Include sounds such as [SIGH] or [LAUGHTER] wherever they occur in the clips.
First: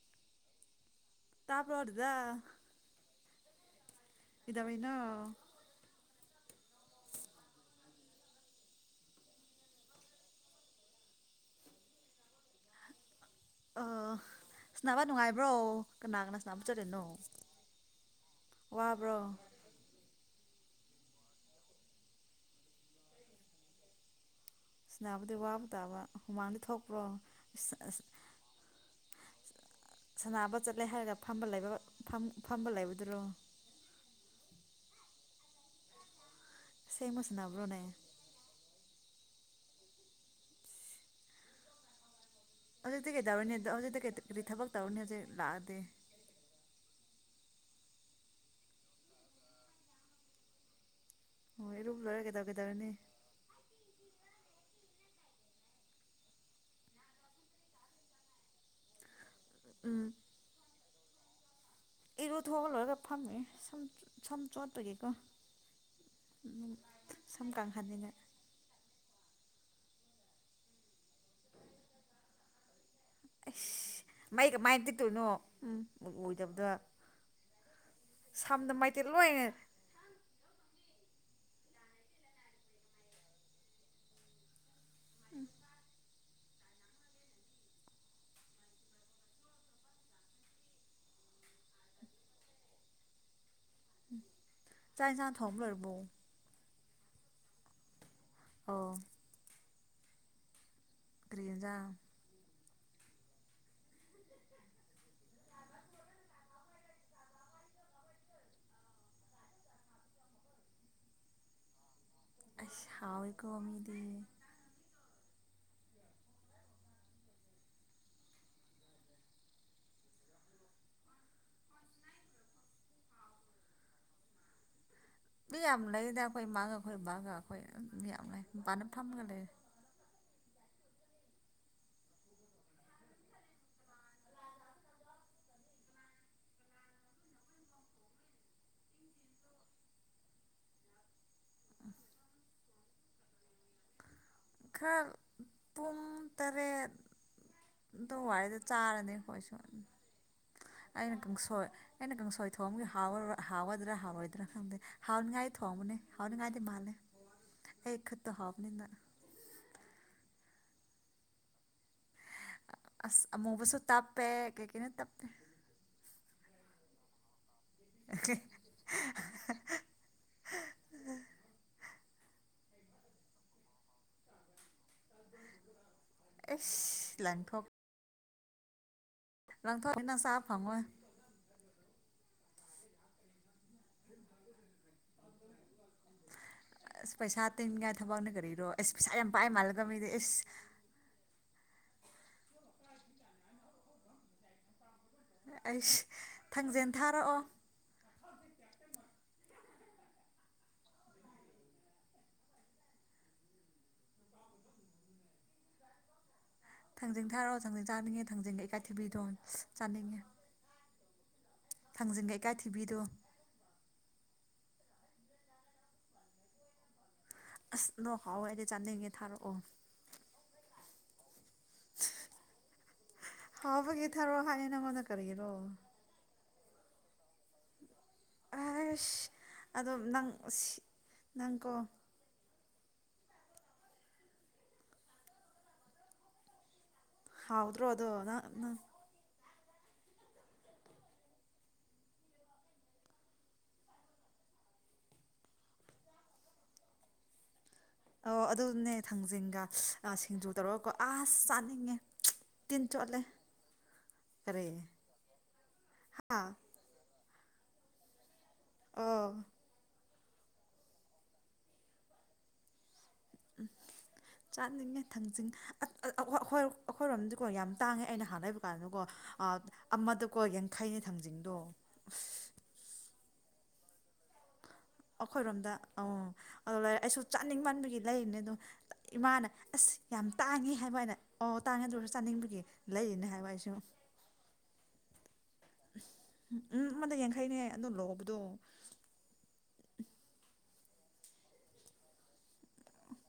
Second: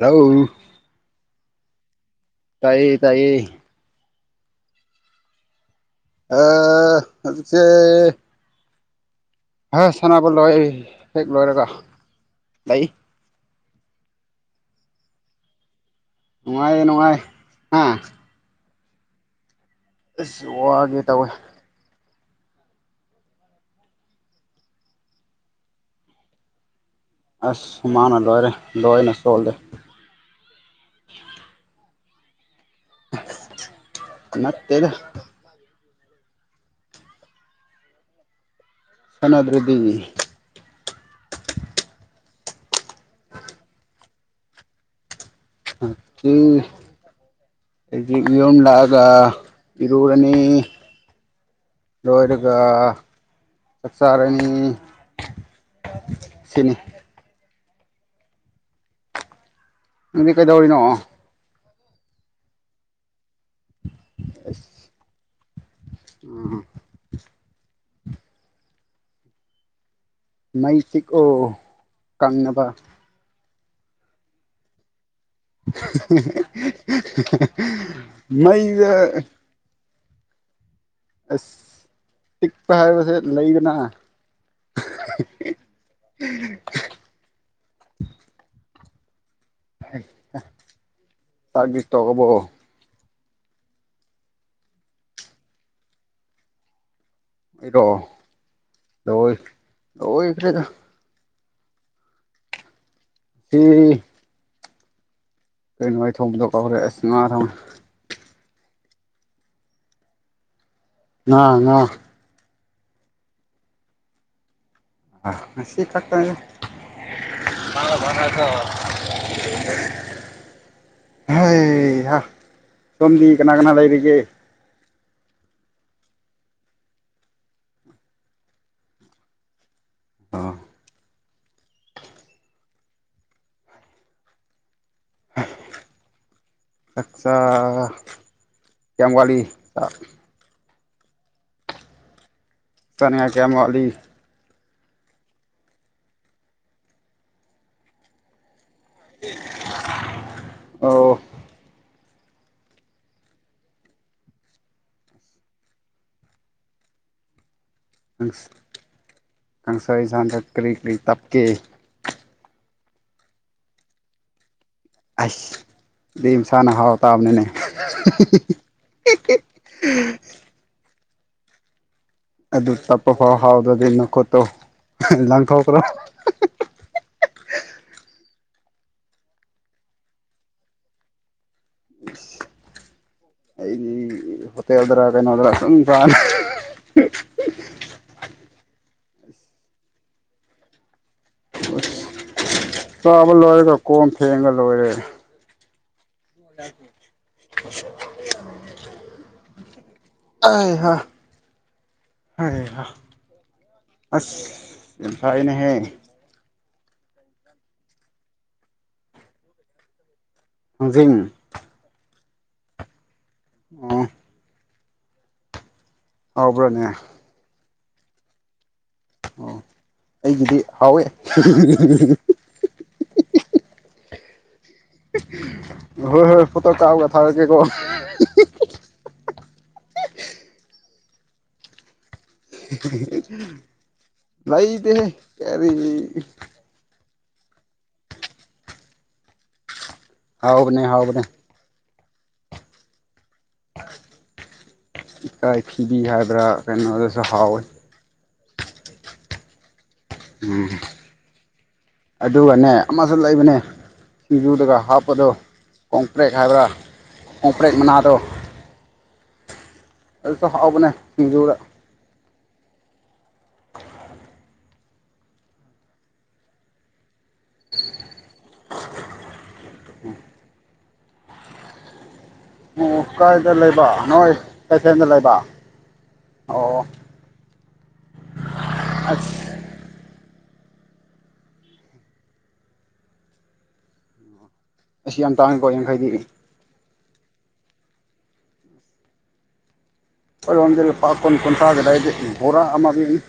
ꯍꯥꯜꯂꯣ ꯇꯕꯥꯔꯣ ꯇꯥꯏꯌꯦ ꯇꯌꯦ ꯀꯩꯗꯧꯔꯤꯅꯤ [UNINTELLIGIBLE] ꯍꯣꯏ ꯁꯥꯟꯅꯕꯣ ꯂꯣꯏ ꯑꯩ ꯍꯦꯛ ꯂꯣꯏꯔꯒ ꯂꯩ ꯑ ꯁꯥꯅꯕ ꯅꯨꯡꯉꯥꯏꯕ꯭ꯔꯣ ꯀꯅꯥ ꯀꯅꯥ ꯁꯅꯕ ꯅꯨꯪꯉꯥꯏ ꯆꯠꯂꯤꯅꯣ ꯅꯨꯪꯉꯥꯏ ꯋꯥꯕ꯭ꯔꯣ ꯑꯁ ꯋꯥꯒꯦ ꯇꯧꯋꯦ ꯁꯅꯥꯕꯗ ꯋꯥꯕ ꯇꯕ ꯍꯨꯃꯥꯡꯗꯤ ꯊꯣꯛ ꯑꯁ ꯁꯨꯃꯥꯟꯅꯂꯣꯏꯔꯦ ꯂꯣꯏꯅꯁꯣꯜꯂꯦ ꯁꯥꯟꯅꯕ ꯆꯠꯂꯦ ꯍꯥꯏꯔꯒ ꯐꯝꯕ ꯂꯩꯕ ꯐꯝ ꯐꯝꯕ ꯂꯩꯕꯗꯨꯔꯣ ꯅꯥꯏꯇꯦꯗꯥ ꯁꯤ ꯃꯁꯅꯥꯕ꯭ꯔꯣꯅꯦ ꯁꯅꯗ ꯔꯗꯤꯅꯤ ꯑꯩꯗꯤ ꯀꯩꯗꯧꯅꯤ ꯑ ꯀꯩ ꯀꯔꯤ ꯊꯕꯛ ꯇꯧꯅꯤ ꯑ ꯑꯆ ꯌꯨꯝ ꯂꯥꯛꯑꯒ ꯏꯔꯨꯅꯤ ꯑꯣ ꯏꯔꯨꯕ ꯂꯣꯏꯔ ꯀꯩꯗꯧ ꯂꯣꯏꯔꯒ ꯀꯩꯗꯧꯔꯅꯤ ꯆꯥꯛꯆꯥꯥꯅꯤ ꯎꯝ ꯁꯤꯅꯤ ꯅꯪꯗꯤ ꯀꯩꯗꯧꯔꯤꯅꯣ ꯏꯔ ꯊꯒꯂꯣꯏꯒ ꯐꯝꯃꯤ ꯁꯝ ꯁꯝ ꯑꯁ ꯆꯣꯠꯄꯒꯤꯀꯣ ꯎꯝ ꯁꯝ ꯀꯥꯡꯍꯟꯁꯤꯅ ꯃꯩ ꯆꯤꯛ ꯑꯣ ꯀꯪꯅꯕ ꯃꯥꯏꯒ ꯃꯥꯏ ꯁꯝꯗ ꯃꯩꯗ ꯃꯩꯇꯩ ꯂꯣꯏꯅ ꯑꯁ ꯇꯤꯛꯄ ꯍꯥꯏ ꯄꯁꯦ ꯂꯩꯗꯅ [UNINTELLIGIBLE] [UNINTELLIGIBLE] ꯇꯥꯛꯒꯤ ꯇ ꯀꯕꯣ ꯆꯥꯏ ꯆꯥ ꯊꯝ ꯂꯔꯔꯕꯧ ꯏꯗꯣ ꯑꯣ ꯍꯣꯏ ꯑꯣ ꯏꯈ꯭ꯔꯦꯗ ꯀ꯭ꯔꯖꯥ ꯍꯝ ꯀꯈ ꯅꯥꯏ ꯊꯣꯡꯝꯗ ꯀꯧꯔꯁꯤ ꯊ ꯑ ꯉ ꯑ ꯍꯥꯎ ꯑꯩꯀꯣ ꯃꯃꯤꯗ ꯁꯤ ꯊꯥ ꯇ ꯍ ꯆꯣꯟꯗꯤꯀ ꯀꯅꯥ ꯂꯩꯔꯤꯒꯦ ꯃꯤꯌꯥꯝ ꯂꯩꯗ ꯑꯩꯈꯣꯏ ꯃꯥꯒ ꯑꯩꯈꯣꯏ ꯕꯥꯒ ꯑꯩꯈꯣꯏ ꯃꯤꯌꯥꯝ ꯂꯩ ꯄꯅ ꯐꯝꯒ ꯂꯩꯔꯦ ꯑ ꯑꯆꯥꯥ ꯀꯋꯥꯂꯤ ꯁꯥ ꯅꯤꯌꯥ ꯀꯌꯥꯃꯂꯤ ꯈꯔ ꯄꯨꯡ ꯇꯔꯦꯠ ꯑꯗꯨ ꯋꯥꯏꯗ ꯆꯥꯔꯅꯤ ꯑꯩꯈꯣꯏꯁꯨ ꯑꯣ ꯑꯩꯅ ꯀꯥꯡꯁꯣꯏ ꯑꯩꯅ ꯀꯥꯡꯁꯣꯏ ꯊꯣꯡꯕꯒꯤ ꯍꯥꯎꯗ꯭ꯔꯥ ꯍꯥꯎꯔꯣꯏꯗ꯭ꯔꯥ ꯈꯪꯗꯦ ꯍꯥꯎꯅꯤꯉꯥꯏꯗꯤ ꯊꯣꯡꯕꯅꯦ ꯍꯥꯎꯅꯤꯡꯉꯥꯏꯗꯤ ꯃꯥꯜꯂꯦ ꯑꯦ ꯈꯠꯇ ꯍꯥꯕꯅꯤꯅ ꯀꯥꯡꯁꯣꯏ ꯁꯥꯡꯗ ꯀ꯭ꯔꯤ ꯀ꯭ꯔꯤ ꯇꯞꯀꯦ ꯑ ꯃꯨꯕꯁꯨ ꯇꯞꯦ ꯀ ꯏꯩꯅ ꯇꯞꯄ ꯑꯩꯁ ꯑꯗꯨ ꯃꯁꯥꯅ ꯍꯥꯎ ꯇꯥꯕꯅꯤꯅꯦ [INAUDIBLE] ꯑꯗꯨ ꯇꯞꯄ ꯐꯥꯎ ꯐꯥꯎꯗ꯭ꯔꯗꯤ ꯅꯈꯣꯠꯇꯧ ꯂꯪꯊꯣꯛꯄ꯭ꯔꯣ ꯑꯦꯁ ꯂꯥꯟꯊꯣꯛ ꯂꯪꯊꯣꯛꯕꯤꯅ ꯁꯥ ꯐꯪꯉꯣꯏ ꯑꯩꯗꯤ ꯍꯣꯠꯇꯦꯜꯗ꯭ꯔꯥ ꯀꯩꯅꯣꯗ꯭ꯔꯥ ꯁꯨꯝ ꯐ ꯑꯁ ꯄꯩꯁꯥ ꯇꯤꯟꯅꯤꯡꯉꯥꯏ ꯊꯕꯛꯅ ꯀꯔꯤꯔꯣ ꯑꯦꯁ ꯄꯩꯁꯥ ꯌꯥꯝ ꯄꯥꯏ ꯃꯥꯜꯂꯒ ꯃꯤꯗꯤ ꯑꯦ ꯑꯁ ꯆꯥꯕ ꯂꯣꯏꯔꯦꯒ ꯀꯣꯝ ꯊꯦꯡꯉ ꯂꯣꯏꯔꯦ ꯑ [INAUDIBLE] ꯑ ꯍ ꯍꯥꯏ ꯍ ꯑ ꯐꯥꯏꯅꯦꯍꯦ ꯊꯥꯡꯖꯤꯡ ꯊꯥꯔꯛꯑꯣ ꯊꯥꯡꯖꯤꯡ ꯆꯥꯅꯤꯡꯉꯦ ꯊꯥꯡꯖꯤꯡꯒꯦ ꯏꯀꯥꯏꯊꯕꯤꯗꯣ ꯆꯥꯅꯤꯡꯉꯦ ꯍꯧꯖꯤꯤꯡ ꯈꯥꯡꯖꯤꯟ ꯀꯩꯀꯥꯏ ꯊꯤꯕꯤꯗꯣ ꯑꯣ ꯍꯕ꯭ꯔꯅꯦ ꯑꯁ ꯅ ꯍꯋꯥꯏ ꯆꯥꯅꯤꯡꯉꯦ ꯊꯥꯔꯛꯑꯣ ꯍꯥꯎ [INAUDIBLE] ꯊꯔꯣ ꯍꯥꯏ ꯋꯥꯣꯟꯗ ꯀꯔꯤꯔꯣ ꯍꯣꯏ ꯍꯣꯏ ꯐꯣꯇꯣ ꯀꯥꯔꯒ ꯊꯥꯔꯛꯀꯦꯀꯣ ꯑ ꯑꯗꯣ ꯅꯪ ꯅꯪꯀꯣ ꯂꯩꯗꯦꯍꯦ ꯀꯔꯤꯒꯤ ꯍꯥꯎꯗ꯭ꯔꯣ ꯑꯗꯣ ꯅꯥꯛ ꯅ ꯍꯥꯎꯕꯅꯦ ꯍꯥꯎꯕꯅꯦ ꯏꯀꯥꯏ ꯊꯤꯕꯤ ꯍꯥꯏꯕ꯭ꯔꯥ ꯀꯩꯅꯣꯗꯁꯨ ꯍꯥꯎꯋꯦ ꯑꯣ ꯑꯗꯨꯅꯦ ꯊꯥꯡꯖꯤꯡꯒ ꯁꯤꯡꯖꯨ ꯎꯝ ꯇꯧꯔꯒꯀꯣ ꯑꯁ ꯆꯥꯅꯤꯡꯉꯦ ꯑꯗꯨꯒꯅꯦ ꯇꯤꯟ ꯑꯃꯁꯨ ꯆꯣꯠꯂꯦ ꯂꯩꯕꯅꯦ ꯀꯔꯤ ꯁꯤꯡꯖꯨꯗꯒ ꯍꯥꯞꯄꯗꯣ ꯀꯣꯡꯄ꯭ꯔꯦꯛ ꯍꯥ ꯍꯥꯏꯕ꯭ꯔꯥ ꯀꯣꯝꯄ꯭ꯔꯦꯛ ꯃꯅꯥꯗꯣ ꯑꯣ ꯑꯗꯨꯁꯨ ꯍꯥꯎꯕꯅꯦ ꯁꯤꯡꯖꯨꯒ ꯎꯝ ꯆꯥꯅꯤꯡꯉꯦ ꯊꯥꯡꯖꯤꯡ ꯑꯠ ꯑ ꯑꯈꯣꯏ ꯑꯩꯈꯣꯏꯔꯣꯝꯗꯤꯀꯣ ꯌꯥꯝ ꯇꯥꯡꯉꯦ ꯑꯩꯅ ꯍꯥꯟꯅ ꯂꯩꯕ ꯀꯥꯟꯗꯀꯣ ꯑꯃꯗꯀꯣ ꯌꯥꯡꯈꯩꯅꯦ ꯊꯥꯡꯖꯤꯡꯗꯣ ꯑꯁ ꯑꯣ ꯀꯥꯏꯗ ꯂꯩꯕ ꯅꯣꯏ ꯀꯩꯊꯦꯜꯗ ꯂꯩꯕ ꯑꯈꯣꯏꯔꯣꯝꯗ ꯑꯪ ꯑꯣ ꯑꯗꯣꯂꯢ ꯑꯩꯁꯨ ꯆꯥꯅꯤꯡꯃꯟꯕꯒꯤ ꯂꯩꯔꯤꯅꯦ ꯑꯗꯨꯝ ꯑꯁ ꯏꯃꯥꯅ ꯑꯁ ꯌꯥꯝ ꯇꯥꯡꯉꯤ ꯍꯥꯏꯕ ꯍꯥꯏꯅ ꯑꯣ ꯇꯥꯡꯉꯦ ꯑꯗꯨꯑꯣꯏꯁꯨ ꯆꯥꯅꯤꯡꯕꯒꯤ ꯂꯩꯔꯤꯅꯦ ꯍꯥꯏꯕ ꯑꯩꯁꯨ [UNINTELLIGIBLE] ꯇꯥꯡꯑꯦꯀꯣ ꯌꯥꯡꯈꯩꯗꯤ ꯎꯝ ꯑꯃꯗ ꯌꯥꯡꯈꯩꯅꯦ ꯑꯗꯨ ꯂꯣꯕꯗꯣ ꯈꯣꯏꯔꯣꯝꯒꯤ ꯂꯨꯄꯥ ꯀꯨꯟ ꯀꯨꯟꯊ꯭ꯔꯥꯒꯤ ꯂꯩꯗꯤ ꯚꯣꯔꯥ ꯑꯃꯒꯤꯅꯤ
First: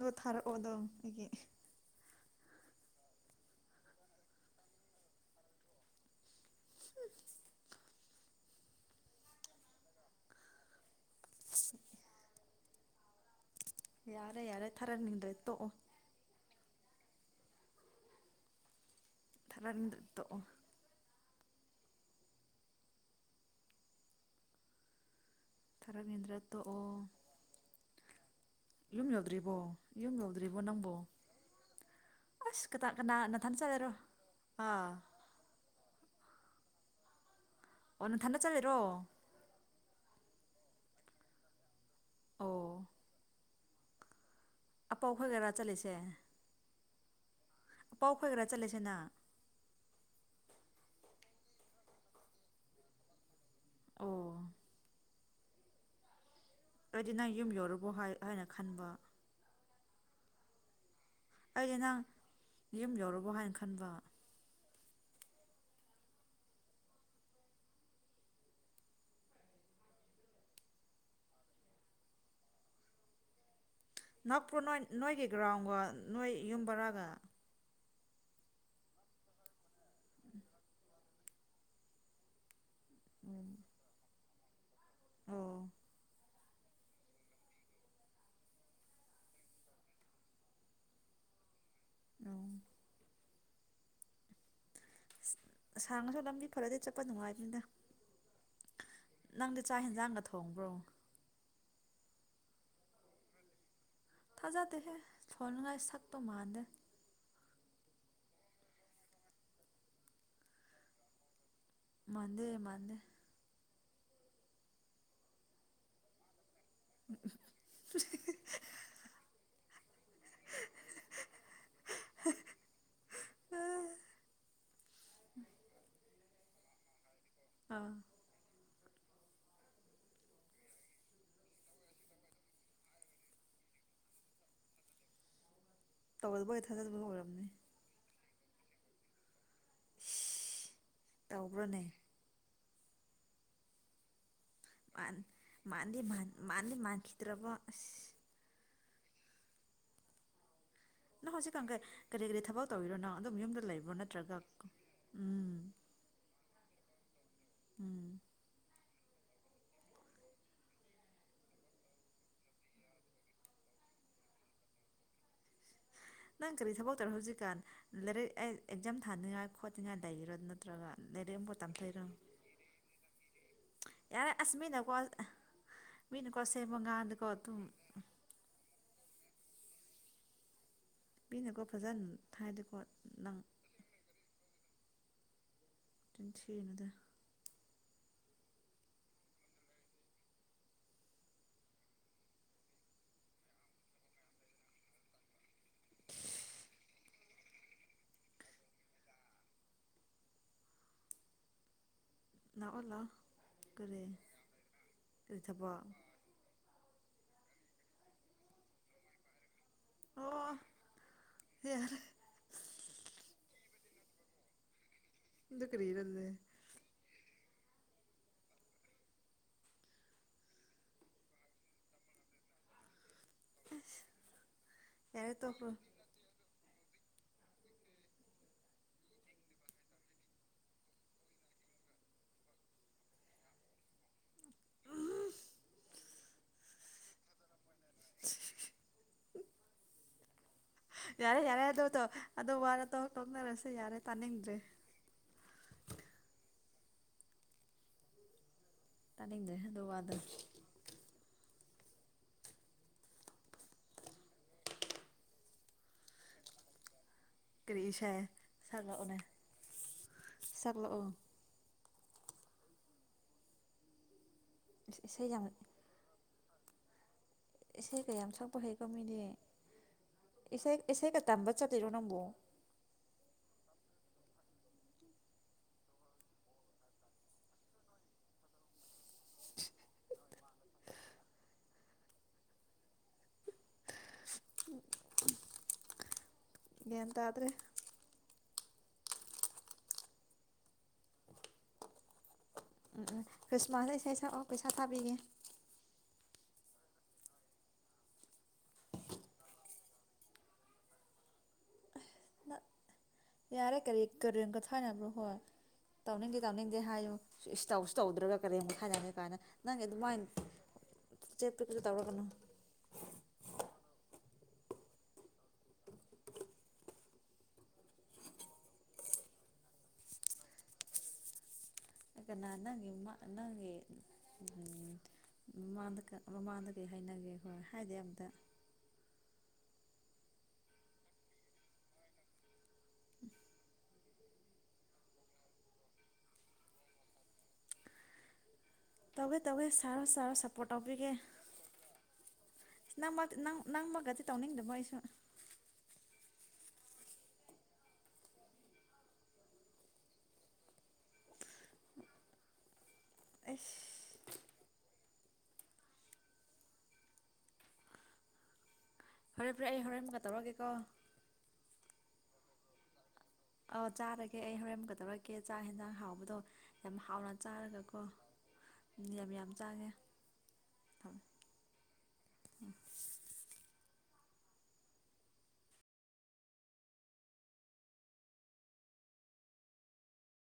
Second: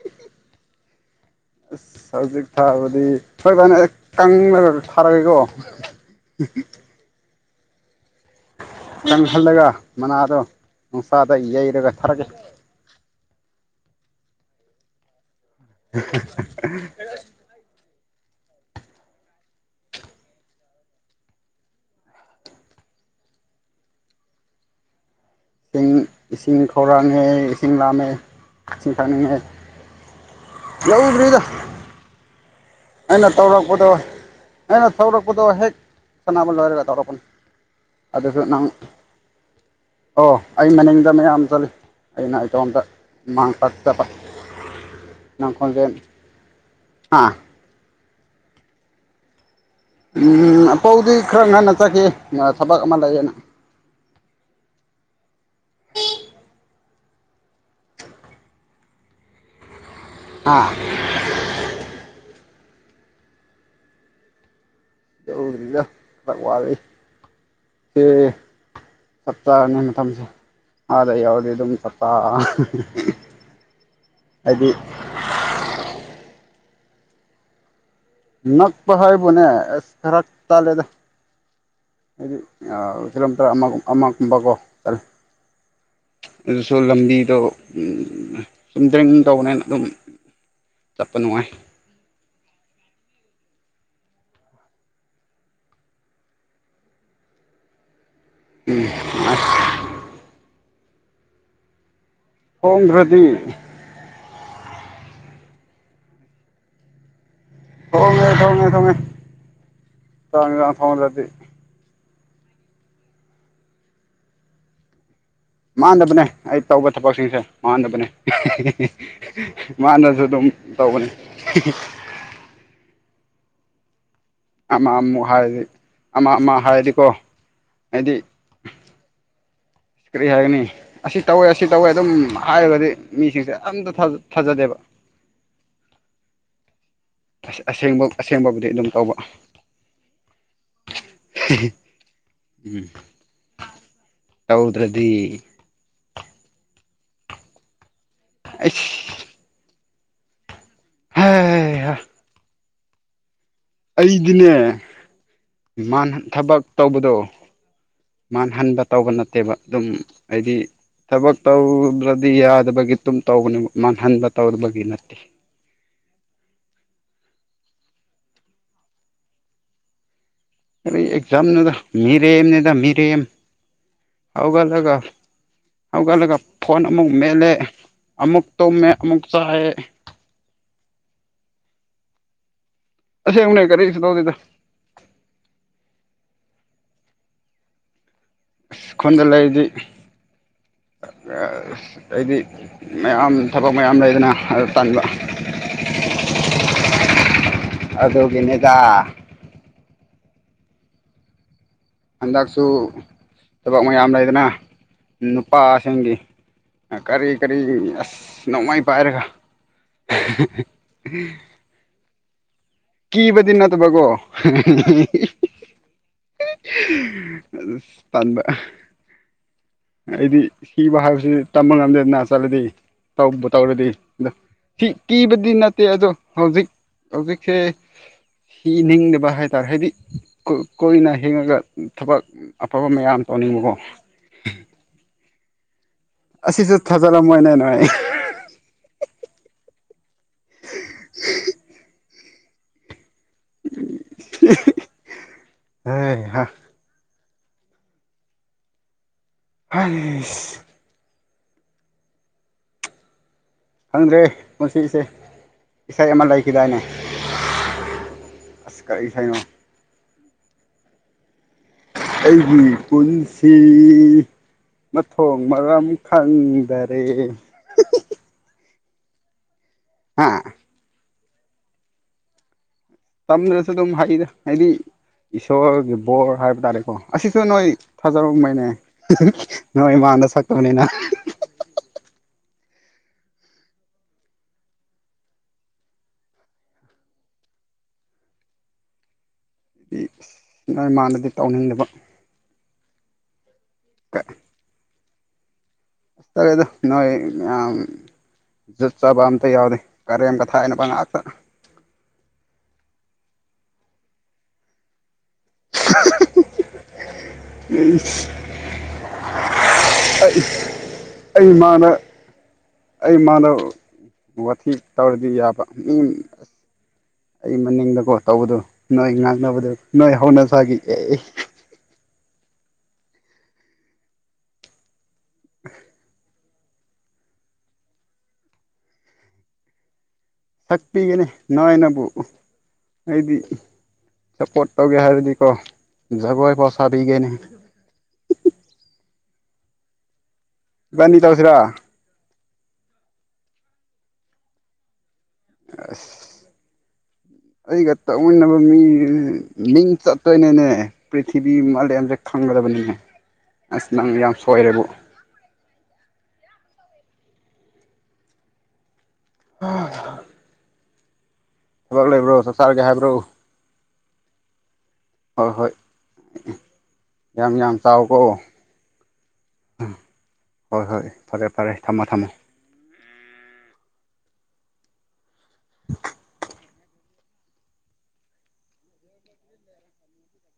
ꯑꯗꯣ ꯊꯥꯔꯛꯑꯣ ꯑꯗꯣ ꯑꯩꯒꯤ ꯑꯁ ꯍꯧꯖꯤꯛ ꯊꯥꯕꯗꯤ ꯇꯪꯅꯒ ꯊꯥꯔꯒꯦꯀꯣ ꯀꯪꯍꯜꯂꯒ ꯃꯅꯥꯗꯣ ꯅꯨꯡꯁꯥꯗ ꯌꯩꯔꯒ ꯊꯔꯒꯦ ꯌꯥꯔꯦ ꯌꯥꯔꯦ ꯊꯥꯔꯅꯤꯡꯗ꯭ꯔ [INAUDIBLE] [UNINTELLIGIBLE] [INAUDIBLE] ꯊꯥꯔꯛꯅꯤꯡꯗ꯭ꯔꯗꯤ ꯇꯣꯛꯑꯣ ꯏꯁꯤꯡ ꯊꯥꯔꯛꯅꯤꯡꯗ꯭ꯔꯦ ꯏꯁꯤꯡ ꯇꯣꯛꯑꯣ ꯈꯧꯔꯥꯉꯦ ꯏꯁꯤꯡ ꯂꯥꯝꯃꯦ [INAUDIBLE] ꯌꯨꯝ ꯊꯛꯅꯤꯡꯉꯦ ꯌꯧꯗ꯭ꯔꯤꯕꯣ ꯌꯨꯝ ꯌꯧꯗ꯭ꯔꯤꯕꯣ ꯅꯪꯕꯣ ꯌꯧꯗ꯭ꯔꯤꯗ ꯑꯁ ꯀꯅꯥ ꯀꯅꯥ ꯑꯩꯅ ꯅꯊꯟ ꯇꯧꯔꯛꯄꯗꯣ ꯆꯠꯂꯤꯔꯣ ꯑꯩꯅ ꯑꯥ ꯊꯧꯔꯛꯄꯗꯣ ꯍꯦꯛ ꯁꯅꯥꯕ ꯂꯣꯏꯔꯒ ꯇꯧꯔꯛꯄꯅꯦ ꯑꯣ ꯅꯊꯟꯗ ꯆꯠꯂꯤꯔꯣ ꯑꯣ ꯑꯩ ꯃꯅꯤꯡꯗ ꯃꯌꯥꯝ ꯆꯠꯂꯤ ꯑꯩꯅ ꯏꯇꯣꯝꯇ ꯃꯥꯡ ꯇꯥꯛꯆꯕ ꯑꯄꯧ ꯈꯣꯢꯒꯔ ꯆꯠꯂꯤꯁꯦ ꯍꯥꯥ ꯑꯄꯧ ꯈꯣꯏꯒꯔ ꯆꯠꯂꯁꯤꯅ ꯎꯝ ꯑꯄꯧꯗꯤ ꯈꯔ ꯉꯟꯅ ꯆꯠꯈꯤꯌꯦ ꯃꯥ ꯊꯕꯛ ꯑꯃ ꯂꯩꯌꯦꯅ ꯑꯣ ꯑꯩꯗꯤ ꯅꯪ ꯌꯨꯝ ꯌꯧꯔꯕꯣ ꯍꯥꯏ ꯍꯥꯏꯅ ꯈꯟꯕ ꯑꯥ ꯑꯩꯗꯤ ꯅꯪ ꯌꯨꯝ ꯌꯧꯔꯕꯣ ꯍꯥꯏꯅ ꯈꯟꯕ ꯌꯧꯗ꯭ꯔꯤꯗ ꯈꯔ ꯋꯥꯠꯂꯤ ꯁꯦ ꯆꯞ ꯆꯥꯅꯤ ꯃꯇꯝꯁꯦ ꯑꯥꯗ ꯌꯥꯎꯔꯗꯤ ꯑꯗꯨꯝ ꯆꯞꯆꯥ ꯅꯅꯥꯥꯛꯄꯨ ꯅꯣꯏ ꯅꯣꯏꯒꯤ ꯒ꯭ꯔꯥꯎꯟꯒ ꯅꯣꯏ ꯌꯨꯝꯕꯔꯥꯒ ꯅꯥꯛꯄ ꯍꯔꯕꯣꯅꯦ ꯐꯔꯥꯛ ꯇꯥꯂꯦꯗ ꯍꯥꯏ ꯑꯣ ꯀꯤꯂꯂꯝꯝꯇꯔ ꯑꯃ ꯑꯃꯛ ꯀꯣ ꯆ ꯑꯣ ꯑꯗꯨꯁꯨ ꯂꯝꯕꯤꯗꯣ ꯆꯨꯝ ꯗ꯭ꯔꯡ ꯇꯧꯕꯅꯦꯅ ꯑꯗꯨꯝ ꯆꯠꯄ ꯅꯨꯡꯉꯥꯏ ꯑ ꯑꯁꯥꯡꯉꯁꯨ ꯂꯝꯕꯤ ꯐꯔꯗꯤ ꯆꯠꯄ ꯅꯨꯡꯉꯥꯏꯇꯅꯤꯗ ꯅꯪꯗꯤ ꯆꯥꯛ ꯌꯦꯟꯖꯥꯡꯒ ꯊꯣꯡꯕ꯭ꯔꯣ ꯍꯣꯡꯣꯡꯗ꯭ꯔꯗꯤ ꯄꯗꯦ ꯍꯦ ꯊꯣꯅꯉꯥꯏ ꯁꯛꯄꯣ ꯃꯥꯟꯗ ꯊꯉꯦ ꯊꯣꯡꯉꯦ ꯊꯃꯦ ꯇ ꯊꯣꯟꯗꯤ ꯃꯗꯦ ꯃꯗꯦ ꯃꯗꯕꯅꯦ ꯑꯩ ꯇꯧꯕ ꯊꯕꯛꯁꯤꯡꯁꯦ ꯃꯍꯥꯟꯗꯕꯅꯦ ꯃꯥꯅꯁꯨ ꯑꯗꯨꯝ ꯇꯧꯕꯅꯤ ꯑꯃ ꯑꯃꯨ ꯍꯥꯏꯗꯤ ꯑꯃ ꯑꯃ ꯍꯥꯏꯔꯗꯤꯀꯣ ꯑꯥ ꯍꯥꯏꯗꯤ ꯀꯔꯤ ꯍꯥꯏꯒꯅꯤ ꯑꯁꯤ ꯇꯧꯋꯦ ꯑꯁꯤ ꯇꯧꯋꯦ ꯑꯗꯨꯝ ꯍꯥꯏꯔꯒꯗꯤ ꯃꯤꯁꯤꯡꯁꯦ ꯑꯝꯇ ꯊꯥꯖꯗꯦꯕ ꯇꯧꯏ ꯑꯁꯦꯡꯕ ꯁꯦꯝꯕꯕꯨꯗꯤ ꯑꯗꯨꯝ ꯇꯧꯕ ꯌꯥꯎꯕ꯭ꯔꯅꯦ ꯎꯝ ꯇꯧꯗ꯭ꯔꯗꯤ ꯃꯥꯜꯂꯤ ꯃꯥꯟꯈꯤꯗ꯭ꯔꯕ ꯑ ꯑꯁ ꯂ ꯍꯧꯖꯤꯦ ꯀꯪꯒꯦ ꯀꯔꯤ ꯀꯔꯤ ꯊꯕ ꯇꯧꯔꯅ ꯃꯨꯝꯗ ꯑꯩꯗꯤꯅꯦ ꯊꯕꯛ ꯇꯧꯕꯗꯣ ꯎꯝ ꯃꯥꯟ ꯍꯥꯟꯗ ꯇꯧꯕ ꯅꯠꯇꯦꯕ ꯑꯗꯨꯝ ꯍꯥꯏꯗꯤ ꯊꯕꯛ ꯇꯧꯗ꯭ꯔꯗꯤ ꯌꯥꯗꯕꯒꯤ ꯑꯗꯨꯝ ꯇꯧꯧꯕꯅꯦꯕ ꯃꯥꯡꯍꯟꯕ ꯇꯧꯗꯕꯒꯤ ꯅꯠꯇꯦ ꯅꯪ ꯀꯔꯤ ꯊꯕꯛ ꯇꯧꯔ ꯍꯧꯖꯤꯛꯀꯥꯟ ꯂꯥꯏꯔꯤꯛ ꯑꯩ ꯑꯦꯛꯖꯥꯝ ꯊꯥꯅꯤꯡꯉꯥꯏ ꯈꯣꯠꯠꯇꯉꯥꯏ ꯂꯩꯔꯣ ꯀ ꯑꯦꯛꯖꯥꯝꯗꯨꯗ ꯃꯤꯔꯦꯝꯅꯤꯗ ꯃꯤꯔꯦꯝ ꯌꯥꯔꯦ ꯑꯁ ꯃꯤꯅꯀꯣ ꯍꯧꯒꯠꯂꯒ ꯍꯧꯒꯠꯂꯒ ꯃꯤꯅꯀꯣ ꯑꯁꯦꯡꯕ ꯐꯣꯟ ꯑꯃꯨꯛ ꯉꯥꯡꯉꯗꯤꯀꯣ ꯃꯦꯠꯂꯦ ꯑꯗꯨꯝ ꯑꯃꯨꯛꯇꯣ ꯑꯃꯨꯛꯆꯥ ꯍꯥꯏꯌꯦ ꯅꯨꯄꯤꯅꯀꯣ ꯐꯖꯟ ꯊꯥꯏꯗꯤꯀꯣ ꯑꯁꯦꯡꯕꯅꯦ ꯀꯔꯤꯁꯨ ꯇꯧꯗꯦꯗ [INAUDIBLE] ꯑꯗꯨꯟ ꯊꯤꯅꯨꯗ ꯑꯁ ꯈꯨꯟꯗ ꯂꯩꯔꯗꯤ ꯑ ꯑ ꯑꯩꯗꯤ ꯃꯌꯥꯝ ꯊꯕꯛ ꯃꯌꯥꯝ ꯂꯩꯗꯅ ꯑꯗꯣ ꯇꯟꯕ ꯑꯗꯨꯒꯤꯅꯤꯗ ꯍꯟꯗꯛꯁꯨ ꯂꯥꯛꯑꯣ ꯂꯥꯛꯑꯣ ꯊꯕꯛ ꯀꯔꯤ ꯃꯌꯥꯝ ꯂꯩꯗꯅ ꯀꯔꯤ ꯊꯕꯛ ꯅꯨꯄꯥꯁꯤꯡꯒꯤ ꯀꯔꯤ ꯀꯔꯤꯒꯤ ꯑꯁ ꯅꯣꯡꯃꯩ ꯄꯥꯏꯔꯒ ꯍꯦ ꯍꯦ ꯑꯣ ꯍꯦ ꯍꯦꯍ ꯌꯥꯔꯦ ꯀꯤꯕꯗꯤ ꯅꯠꯇꯕꯒꯣ ꯍ ꯍꯤ ꯍꯤ ꯑꯗꯨ ꯀ꯭ꯔꯤꯔ ꯑꯗꯨꯗꯤ ꯑꯁ ꯇꯟꯕ ꯑꯩꯗꯤ ꯁꯤꯕ ꯍꯥꯏꯕꯁꯤ ꯇꯝꯕ ꯉꯝꯗꯦꯗꯅ ꯆꯠꯂꯗꯤ ꯇꯧꯕꯨ ꯇꯧꯔꯗꯤ ꯑꯗꯣ ꯁꯤ ꯌꯥꯔꯦ ꯀꯤꯕꯗꯤ ꯇꯣꯛꯈ꯭ꯔꯣ ꯅꯠꯇꯦ ꯑꯗꯣ ꯍꯧꯖꯤꯛ ꯑꯣꯕꯤꯈꯦ ꯍꯤꯅꯤꯡꯗꯕ ꯍꯥꯏꯇꯥꯥꯔꯦ ꯍꯥꯏꯗꯤ ꯀꯨ ꯀꯨꯏꯅ ꯍꯤꯡꯉꯒ ꯊꯕꯛ ꯑꯐꯕ ꯃꯌꯥꯝ ꯇꯧꯅꯤꯡꯕꯀꯣ ꯑꯁꯤꯁꯨ ꯊꯥꯖꯔꯝꯃꯣꯏꯅꯦ ꯅꯣꯏ [UNINTELLIGIBLE] ꯍꯍ ꯌꯥꯔꯦ ꯌꯥꯔꯦ ꯑꯗꯣ ꯇꯣ ꯑꯗꯣ ꯋꯥꯔ ꯇꯣꯛ ꯇꯣꯛꯅꯔꯁꯦ ꯌꯥꯔꯦ ꯇꯥꯅꯤꯡꯗ꯭ꯔꯦ ꯇꯥꯅꯤꯡꯗ꯭ꯔꯦ ꯑꯗꯨ ꯋꯥꯗꯣ ꯍꯩꯁ ꯈꯪꯗ꯭ꯔꯦ ꯄꯨꯟꯁꯤꯆꯦ ꯏꯁꯩ ꯑꯃ ꯂꯩꯈꯤꯗꯥꯏꯅꯦ ꯀ꯭ꯔꯤ ꯏꯁꯩ ꯑꯁ ꯀꯔꯤ ꯁꯛꯂꯛꯑꯣꯅꯦ ꯏꯁꯩꯅꯣ ꯁꯛꯂꯛꯑꯣ ꯑꯩꯒꯤ ꯄꯨꯟꯁꯤ ꯏꯁꯩ ꯃꯊꯣꯡ ꯌꯥꯝ ꯃꯔꯝ ꯈꯪꯗꯔꯦ ꯏꯁꯩꯒ ꯌꯥꯝ ꯁꯛꯄ ꯍꯩ ꯀꯣ ꯃꯤꯗꯤ ꯍꯥ ꯏꯁꯩ ꯏꯁꯩ ꯀꯠ ꯇꯝꯕ ꯆꯠꯇꯣꯏꯔꯣ ꯅꯪꯕꯣ ꯇꯝꯗ꯭ꯔꯁꯨ ꯑꯗꯨꯝ ꯍꯩꯗ ꯍꯥꯏꯗꯤ ꯏꯁꯣꯔꯒꯤ ꯕꯣꯔ ꯍꯥꯏꯕ ꯇꯥꯔꯦꯀꯣ ꯑꯁꯤꯁꯨ ꯅꯣꯏ ꯊꯥꯖꯔꯝꯃꯣꯏꯅꯦ ꯍꯨꯡ ꯍꯨꯡ ꯅꯣꯏ ꯃꯥꯡꯗ ꯁꯛꯇꯕꯅꯤꯅ ꯍꯍ ꯍꯤ ꯍꯤ ꯍꯤ [UNINTELLIGIBLE] ꯒ꯭ꯌꯥꯟ ꯇꯥꯗ꯭ꯔꯦ ꯅꯣꯏ ꯃꯥꯡꯗꯗꯤ ꯇꯧꯅꯤꯡꯗꯕ ꯎꯝ ꯎꯝ ꯈ꯭ꯔꯤꯁꯃꯥꯁꯇ ꯏꯁꯩ ꯁꯛꯑꯣ ꯄꯩꯁꯥ ꯊꯥꯕꯤꯒꯦ ꯑꯁ ꯇꯜꯂꯦꯗ ꯅꯣꯏ ꯃꯌꯥꯝ ꯖꯨꯠ ꯆꯥꯕ ꯑꯝꯇ ꯌꯥꯎꯗꯦ ꯀꯔꯦꯝ ꯀꯊꯥꯏꯅꯕ ꯉꯥꯛꯇ ꯌꯥꯔꯦ ꯀꯔꯤ ꯀꯔꯦꯝ ꯀꯊꯥꯏꯅꯕ꯭ꯔꯣ ꯑꯈꯣꯏ ꯇꯧꯅꯤꯡꯗꯦ ꯇꯧꯅꯤꯡꯗꯦ ꯍꯥꯏꯌꯨ ꯁꯤꯏꯁ ꯇꯧꯁꯨ ꯇꯧꯗ꯭ꯔꯒ ꯀꯔꯦꯝ ꯀꯊꯥꯏꯅꯩ ꯍꯦ ꯀꯥꯅ ꯑꯩ ꯑꯩ ꯏꯃꯥꯡꯗ ꯇꯧꯔꯒꯅꯨ ꯑꯩ ꯏꯃꯥꯗꯣ ꯋꯥꯊꯤ ꯇꯧꯔꯗꯤ ꯌꯥꯕ ꯃꯤ ꯑꯁ ꯑꯩ ꯃꯅꯤꯡꯗꯀꯣ ꯇꯧꯕꯗꯣ ꯅꯣꯏ ꯉꯥꯡꯅꯕꯗꯣ ꯅꯣꯏ ꯍꯧꯅꯁꯥꯥꯒꯤ ꯑꯦ ꯀꯅꯥ ꯅꯪꯒꯤ ꯅꯃꯥ ꯅꯪꯒꯤ ꯎꯝ ꯎꯝ ꯃꯥꯡꯗ ꯀ ꯃꯃꯥꯡꯗ ꯀ꯭ꯔꯤ ꯍꯥꯏꯅꯒꯦ ꯑꯈꯣꯏ ꯍꯥꯏꯗꯦ ꯑꯝꯇ ꯁꯛꯄꯤꯒꯦꯅꯦ ꯅꯣꯏꯅꯕꯨ ꯍꯥꯏꯗꯤ ꯁꯄꯣꯔꯠ ꯇꯧꯒꯦ ꯍꯥꯏꯔꯗꯤꯀꯣ ꯖꯒꯣꯏ ꯐꯥꯎ ꯁꯥꯕꯤꯒꯦꯅꯤ ꯍꯤ ꯍꯤ ꯇꯧꯒꯦ ꯇꯧꯒꯦ ꯁꯥꯔꯣ ꯁꯥꯔꯣ ꯁꯞ ꯏꯕꯥꯅꯤ ꯇꯧꯁꯤꯔꯥ ꯅꯪꯃꯛꯇꯤ ꯅꯪ ꯅꯪ ꯃꯛꯀꯗꯤ ꯇꯧꯅꯤꯡꯗꯕ ꯑꯩꯁꯨ ꯑꯁ ꯑꯩꯒ ꯇꯧꯃꯤꯟꯅꯕ ꯃꯤ ꯃꯤꯡ ꯆꯠꯇꯣꯏꯅꯦꯅꯦ ꯄ꯭ꯔꯤꯊꯤꯕꯤ ꯃꯥꯂꯦꯝꯖꯦ ꯈꯪꯒꯗꯕꯅꯤꯅꯦ ꯑꯩꯁ ꯑꯁ ꯅꯪ ꯌꯥꯝ ꯁꯣꯏꯔꯦꯕꯨ ꯐꯔꯦ ꯐ꯭ꯔꯦ ꯑꯩ ꯍꯣꯔꯦꯟ ꯃꯨꯛꯀ ꯇꯧꯔꯒꯦꯀꯣ ꯊꯕꯛ ꯂꯩꯕ꯭ꯔꯣ ꯆꯥꯛ ꯆꯥꯔꯒꯦ ꯍꯥꯏꯕ꯭ꯔꯣ ꯑꯥꯎ ꯆꯥꯔꯒꯦ ꯑꯩ ꯍꯧꯔꯦꯟꯃꯨꯛꯀ ꯇꯧꯔꯛꯀꯦ ꯍꯣꯏ ꯆꯥꯛ ꯍꯣꯏ ꯍꯦꯟꯖꯥꯡ ꯍꯥꯎꯕꯗꯣ ꯌꯥꯝ ꯍꯥꯎꯅ ꯌꯥꯝ ꯌꯥꯝ ꯆꯥꯔꯒꯀꯣ ꯆꯥꯎꯀꯣ ꯎꯝ ꯌꯥꯝ ꯌꯥꯝ ꯆꯥꯒꯦ ꯍꯣꯏ ꯍꯣꯏ ꯊꯝ ꯐꯔꯦ ꯐꯔꯦ ꯊꯝꯃꯣ ꯊꯝꯃꯣ ꯎꯝ